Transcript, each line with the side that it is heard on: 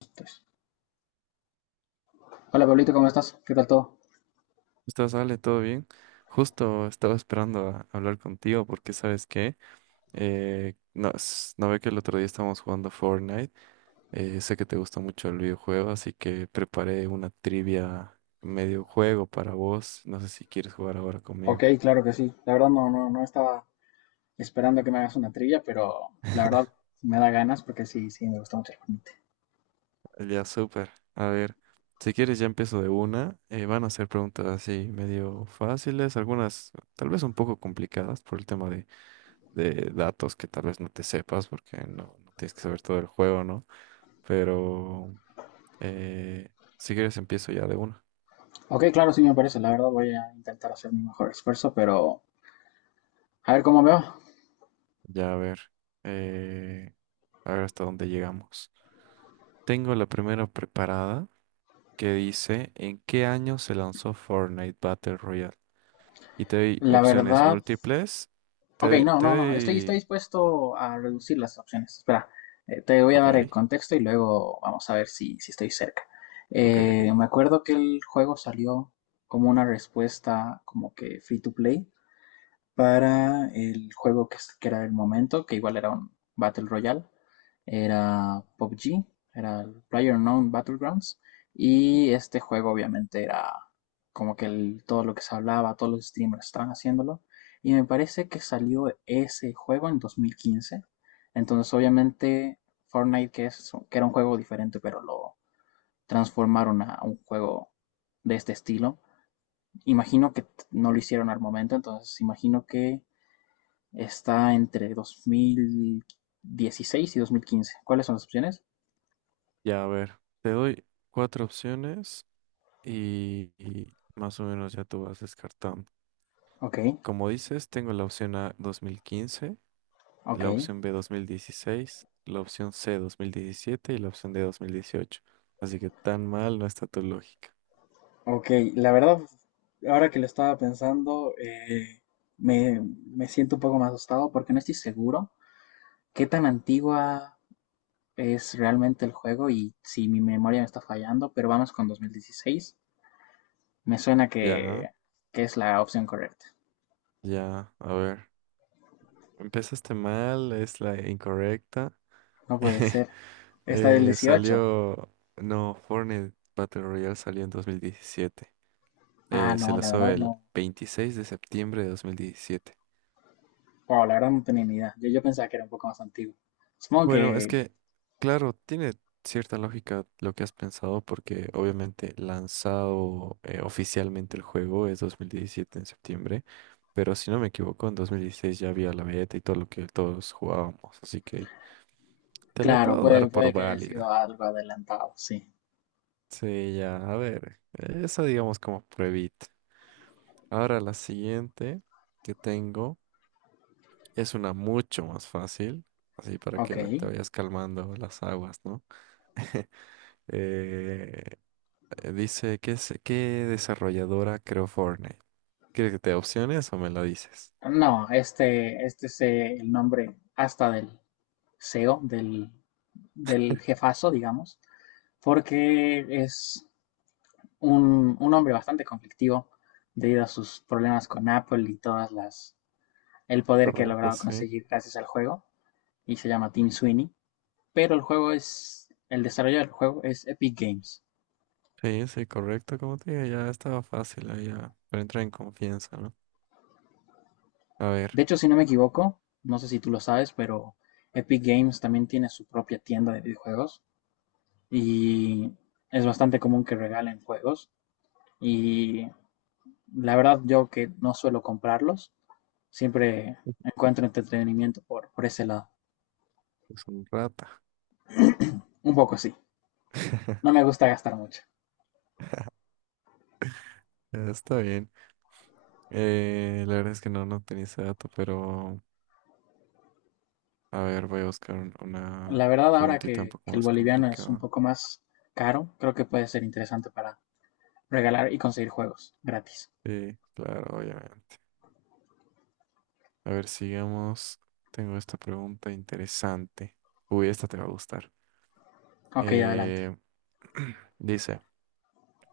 left: Entonces, hola Pablito, ¿cómo estás? ¿Qué tal todo?
right: Estás, Ale, todo bien. Justo estaba esperando a hablar contigo porque, ¿sabes qué? No, no ve que el otro día estábamos jugando Fortnite. Sé que te gusta mucho el videojuego, así que preparé una trivia medio juego para vos. No sé si quieres jugar ahora
left: Ok,
right: conmigo.
left: claro que sí. La verdad no estaba esperando que me hagas una trivia, pero la verdad me da ganas porque sí, sí, me gusta mucho el Fortnite.
right: Ya, súper. A ver, si quieres ya empiezo de una. Van a ser preguntas así medio fáciles, algunas tal vez un poco complicadas por el tema de datos que tal vez no te sepas porque no, no tienes que saber todo el juego, ¿no? Pero eh, si quieres empiezo ya de una.
left: Ok, claro, sí me parece. La verdad voy a intentar hacer mi mejor esfuerzo, pero a ver cómo me va.
right: Ya eh, a ver hasta dónde llegamos. Tengo la primera preparada que dice: ¿en qué año se lanzó Fortnite Battle Royale? Y te doy
left: La
right: opciones
left: verdad...
right: múltiples. Te
left: Ok,
right: doy,
left: no,
right: te
left: no, no. Estoy
right: doy...
left: dispuesto a reducir las opciones. Espera, te voy a dar el
right: Ok,
left: contexto y luego vamos a ver si, si estoy cerca.
right: ok.
left: Me acuerdo que el juego salió como una respuesta como que free to play para el juego que era el momento, que igual era un Battle Royale, era PUBG, era el PlayerUnknown Battlegrounds, y este juego obviamente era como que el- todo lo que se hablaba, todos los streamers estaban haciéndolo, y me parece que salió ese juego en 2015, entonces obviamente Fortnite, que, es, que era un juego diferente, pero lo transformaron a un juego de este estilo, imagino que no lo hicieron al momento, entonces imagino que está entre 2016 y 2015. ¿Cuáles son las opciones?
right: Ya a ver, te doy cuatro opciones y más o menos ya tú vas descartando.
left: Ok,
right: Como dices, tengo la opción A, 2015;
left: ok,
right: la opción B, 2016; la opción C, 2017; y la opción D, 2018. Así que tan mal no está tu lógica.
left: ok. La verdad, ahora que lo estaba pensando, me siento un poco más asustado porque no estoy seguro qué tan antigua es realmente el juego y si mi memoria me está fallando, pero vamos con 2016. Me suena
right: Ya,
left: que es la opción correcta.
right: ya, a ver. Empezaste mal, es la incorrecta.
left: No puede ser. Está del
right: Eh,
left: 18.
right: salió, no, Fortnite Battle Royale salió en 2017.
left: Ah,
right: Se
left: no, la
right: lanzó
left: verdad
right: el
left: no.
right: 26 de septiembre de 2017.
left: Wow, la verdad no tenía ni idea. Yo pensaba que era un poco más antiguo. Supongo
right: Bueno, es
left: que,
right: que, claro, tiene cierta lógica lo que has pensado, porque obviamente lanzado oficialmente el juego es 2017 en septiembre, pero si no me equivoco, en 2016 ya había la beta y todo lo que todos jugábamos, así que te la
left: claro,
right: puedo dar por
left: puede que haya sido
right: válida.
left: algo adelantado, sí.
right: Sí, ya, a ver, esa digamos como pruebita. Ahora la siguiente que tengo es una mucho más fácil, así para que
left: Ok.
right: te vayas calmando las aguas, ¿no? Eh, Dice, ¿qué, qué desarrolladora creó Fortnite? ¿Quieres que te dé opciones o me lo dices?
left: No, este es el nombre hasta del CEO, del jefazo, digamos, porque es un hombre bastante conflictivo debido a sus problemas con Apple y todas las, el poder que ha
right: Correcto,
left: logrado
right: sí.
left: conseguir gracias al juego, y se llama Tim Sweeney. Pero el juego es, el desarrollo del juego es Epic Games.
right: Sí, sí, correcto. Como te digo, ya estaba fácil, ahí ya. Pero entra en confianza, ¿no? A ver,
left: De hecho, si no me equivoco, no sé si tú lo sabes, pero Epic Games también tiene su propia tienda de videojuegos y es bastante común que regalen juegos. Y la verdad, yo que no suelo comprarlos, siempre encuentro entretenimiento por ese lado.
right: es un rata.
left: Un poco sí, no me gusta gastar mucho.
right: Está bien. La verdad es que no, no tenía ese dato, pero a ver, voy a buscar una
left: La verdad, ahora
right: preguntita un poco
left: que el
right: más
left: boliviano es un
right: complicada.
left: poco más caro, creo que puede ser interesante para regalar y conseguir juegos gratis.
right: Sí, claro, obviamente. A ver, sigamos. Tengo esta pregunta interesante. Uy, esta te va a gustar.
left: Ok, adelante.
right: Eh, Dice,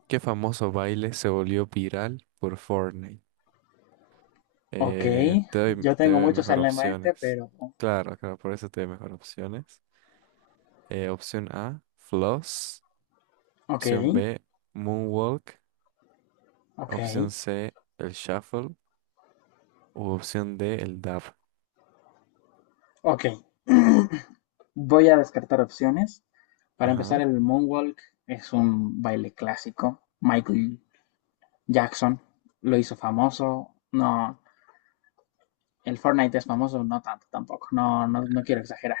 right: ¿qué famoso baile se volvió viral por Fortnite?
left: Ok, yo
right: Te
left: tengo
right: doy
left: muchos
right: mejor
left: en la mente,
right: opciones.
left: pero
right: Claro, claro, por eso te doy mejor opciones. Opción A, Floss.
left: ok,
right: Opción B, Moonwalk.
left: ok,
right: Opción C, el Shuffle. O opción D, el Dab.
left: ok. Voy a descartar opciones. Para empezar,
right: Ajá,
left: el moonwalk es un baile clásico. Michael Jackson lo hizo famoso. No, el Fortnite es famoso, no tanto tampoco. No, no, no quiero exagerar.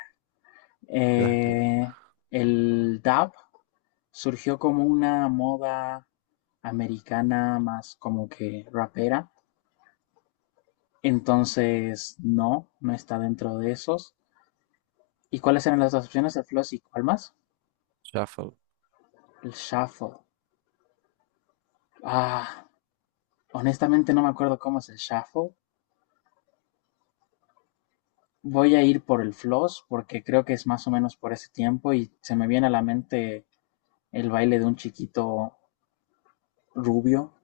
right: ya, claro.
left: Eh, el dab surgió como una moda americana más como que rapera. Entonces, no, no está dentro de esos. ¿Y cuáles eran las dos opciones? ¿El floss y cuál más?
right: Shuffle.
left: El shuffle. Ah, honestamente no me acuerdo cómo es el shuffle. Voy a ir por el floss porque creo que es más o menos por ese tiempo y se me viene a la mente el baile de un chiquito rubio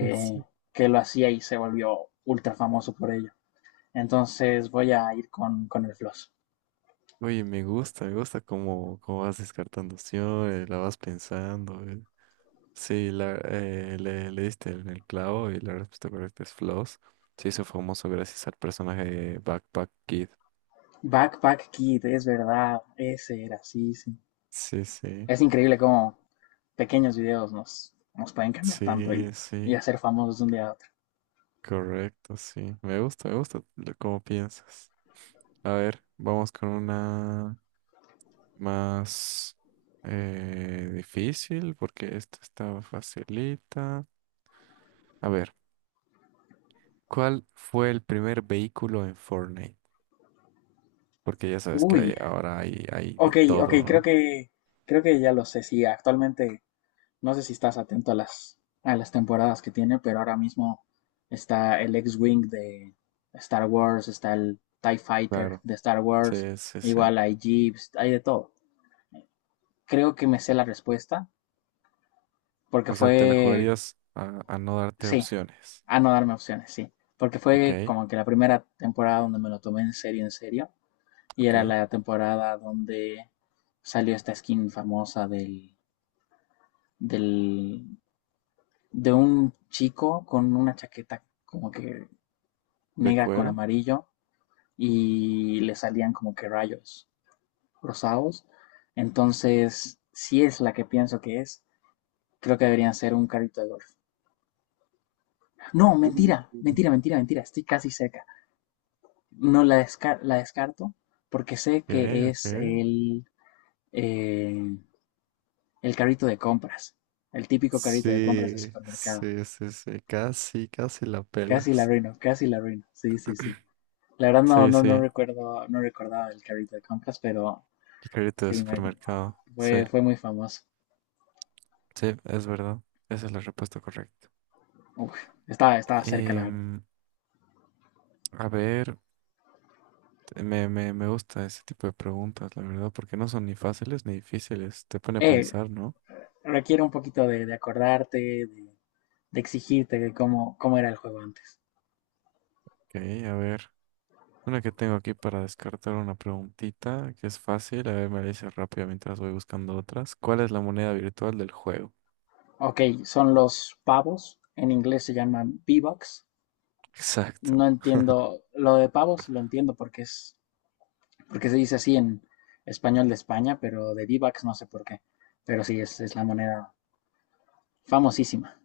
right: Sí.
left: que lo hacía y se volvió ultra famoso por ello. Entonces voy a ir con el floss.
right: Oye, me gusta cómo, cómo vas descartando opciones, la vas pensando. Sí, le diste en el clavo y la respuesta correcta es Floss. Se hizo famoso gracias al personaje de Backpack Kid.
left: Backpack Kid, es verdad, ese era, sí, sí.
right: Sí, sí,
left: Es increíble cómo pequeños videos nos pueden cambiar tanto
right: sí,
left: y
right: sí,
left: hacer famosos de un día a otro.
right: correcto, sí. Me gusta cómo piensas. A ver, vamos con una más difícil porque esta está facilita. A ver, ¿cuál fue el primer vehículo en Fortnite? Porque ya sabes que
left: Uy,
right: hay, ahora hay, hay de
left: ok, ok,
right: todo,
left: creo
right: ¿no?
left: que creo que ya lo sé. Sí, actualmente no sé si estás atento a las temporadas que tiene, pero ahora mismo está el X-Wing de Star Wars, está el TIE Fighter
right: Claro.
left: de Star Wars,
right: Sí, sí, sí.
left: igual hay Jeeps, hay de todo. Creo que me sé la respuesta porque
right: O sea, te la
left: fue,
right: jugarías a no darte
left: sí,
right: opciones.
left: a no darme opciones, sí, porque fue
right: Ok,
left: como que la primera temporada donde me lo tomé en serio, y era
right: ok.
left: la temporada donde salió esta skin famosa del del de un chico con una chaqueta como que
right: De
left: negra con
right: cuero.
left: amarillo y le salían como que rayos rosados. Entonces, si es la que pienso que es, creo que deberían ser un carrito de golf. No, mentira,
right: Uh.
left: mentira, mentira, mentira, estoy casi cerca. No la, desca- la descarto porque sé
right: Ok,
left: que es
right: ok.
left: eh, el carrito de compras, el típico carrito de compras de
right: Sí,
left: supermercado.
right: sí, sí, sí. Casi, casi la
left: Casi la
right: pelas.
left: arruino, casi la arruino. Sí, sí, sí. La verdad no,
right: Sí,
left: no,
right: sí.
left: no
right: El
left: recuerdo, no recordaba el carrito de compras, pero
right: carrito de
left: sí, me-
right: supermercado. Sí,
left: fue, fue muy famoso.
right: sí, es verdad. Esa es la respuesta correcta.
left: Uf, estaba, estaba cerca,
right: Y,
left: la verdad.
right: a ver, me gusta ese tipo de preguntas, la verdad, porque no son ni fáciles ni difíciles. Te pone a
left: Eh,
right: pensar, ¿no?
left: Requiere un poquito de acordarte, de exigirte de cómo, cómo era el juego antes.
right: Ok, a ver. Una que tengo aquí para descartar, una preguntita que es fácil. A ver, me la dices rápido mientras voy buscando otras. ¿Cuál es la moneda virtual del juego?
left: Ok, son los pavos, en inglés se llaman V-Bucks.
right: Exacto.
left: No entiendo, lo de pavos lo entiendo porque es, porque se dice así en español de España, pero de V-Bucks no sé por qué. Pero sí, es la moneda famosísima.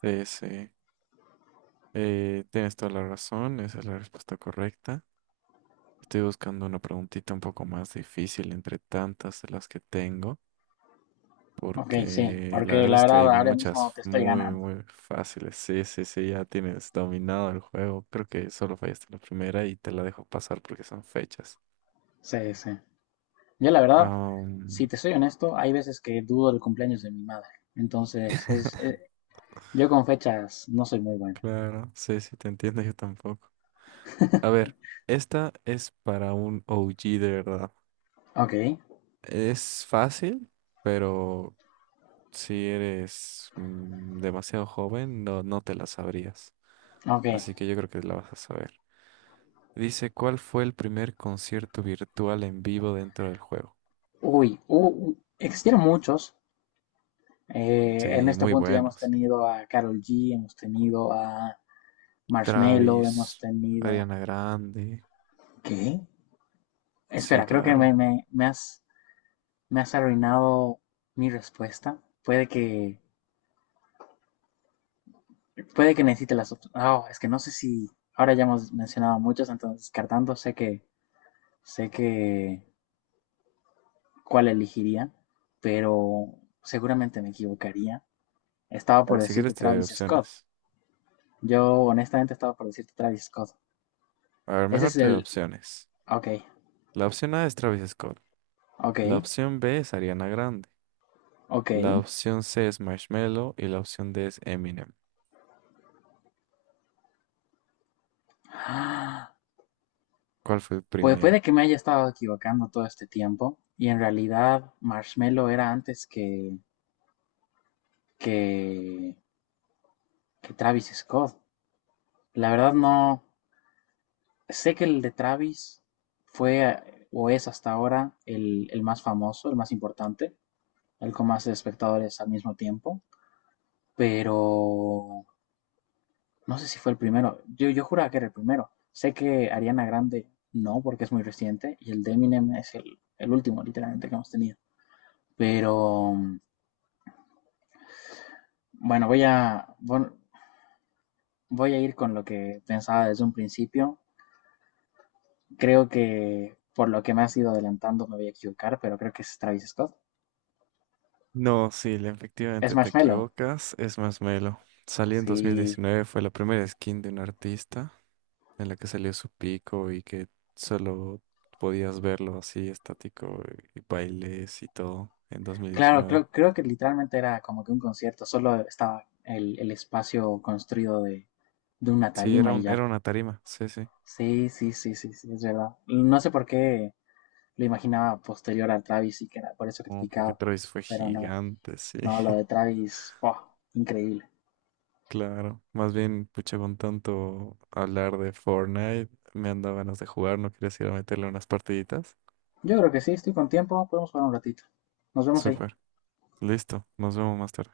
right: Sí, sí. Tienes toda la razón. Esa es la respuesta correcta. Estoy buscando una preguntita un poco más difícil entre tantas de las que tengo.
left: Ok, sí,
right: Porque la
left: porque
right: verdad
left: la
right: es que
left: verdad
right: hay
left: ahora mismo
right: muchas
left: te estoy
right: muy,
left: ganando.
right: muy fáciles. Sí, sí, sí, ya tienes dominado el juego. Creo que solo fallaste la primera y te la dejo pasar porque son fechas.
left: Sí, sí. Yo la verdad,
right: Ah,
left: si te soy honesto, hay veces que dudo el cumpleaños de mi madre. Entonces, es, yo con fechas no soy muy bueno.
right: claro, sí, sí, te entiendo, yo tampoco. A ver, esta es para un OG de verdad.
left: Ok,
right: Es fácil, pero si eres demasiado joven, no, no te la sabrías.
left: ok.
right: Así que yo creo que la vas a saber. Dice, ¿cuál fue el primer concierto virtual en vivo dentro del juego?
left: Uy, u- existieron muchos. En
right: Sí,
left: este
right: muy
left: punto ya hemos
right: buenos.
left: tenido a Karol G, hemos tenido a Marshmello, hemos
right: Travis,
left: tenido...
right: Ariana Grande.
left: ¿Qué?
right: Sí,
left: Espera, creo que
right: claro.
left: me has arruinado mi respuesta. Puede que necesite las opciones. Oh, es que no sé si. Ahora ya hemos mencionado muchos, entonces descartando, sé que. Sé que. ¿Cuál elegiría? Pero seguramente me equivocaría. Estaba
right: A
left: por
right: ver, si
left: decirte
right: quieres te doy
left: Travis Scott.
right: opciones.
left: Yo, honestamente, estaba por decirte Travis Scott.
right: A ver,
left: Ese
right: mejor
left: es
right: te doy
left: el.
right: opciones.
left: Ok,
right: La opción A es Travis Scott.
left: ok,
right: La opción B es Ariana Grande.
left: ok.
right: La opción C es Marshmello y la opción D es Eminem.
left: Ah,
right: ¿Cuál fue el
left: pues puede
right: primero?
left: que me haya estado equivocando todo este tiempo. Y en realidad, Marshmello era antes que. Que. Que Travis Scott. La verdad, no. Sé que el de Travis fue o es hasta ahora el más famoso, el más importante, el con más espectadores al mismo tiempo, pero no sé si fue el primero. Yo juraba que era el primero. Sé que Ariana Grande no, porque es muy reciente, y el de Eminem es el último, literalmente, que hemos tenido. Pero bueno, voy a ir con lo que pensaba desde un principio. Creo que por lo que me has ido adelantando me voy a equivocar, pero creo que es Travis Scott.
right: No, sí,
left: Es
right: efectivamente te
left: Marshmello.
right: equivocas. Es Marshmello. Salió en
left: Sí,
right: 2019, fue la primera skin de un artista en la que salió su pico y que solo podías verlo así estático y bailes y todo en
left: claro,
right: 2019.
left: creo, creo que literalmente era como que un concierto, solo estaba el espacio construido de una
right: Sí, era
left: tarima y
right: un,
left: ya.
right: era una tarima, sí, sí.
left: Sí, sí, sí, sí, sí, es verdad. Y no sé por qué lo imaginaba posterior a Travis y que era por eso
right: Oh, porque
left: criticado,
right: Travis fue
left: pero no,
right: gigante, sí.
left: no, lo de Travis, ¡buah! Increíble.
right: Claro, más bien, pucha, con tanto hablar de Fortnite, me han dado ganas de jugar, ¿no quieres ir a meterle unas partiditas?
left: Yo creo que sí, estoy con tiempo, podemos jugar un ratito. Nos vemos ahí.
right: Súper, listo, nos vemos más tarde.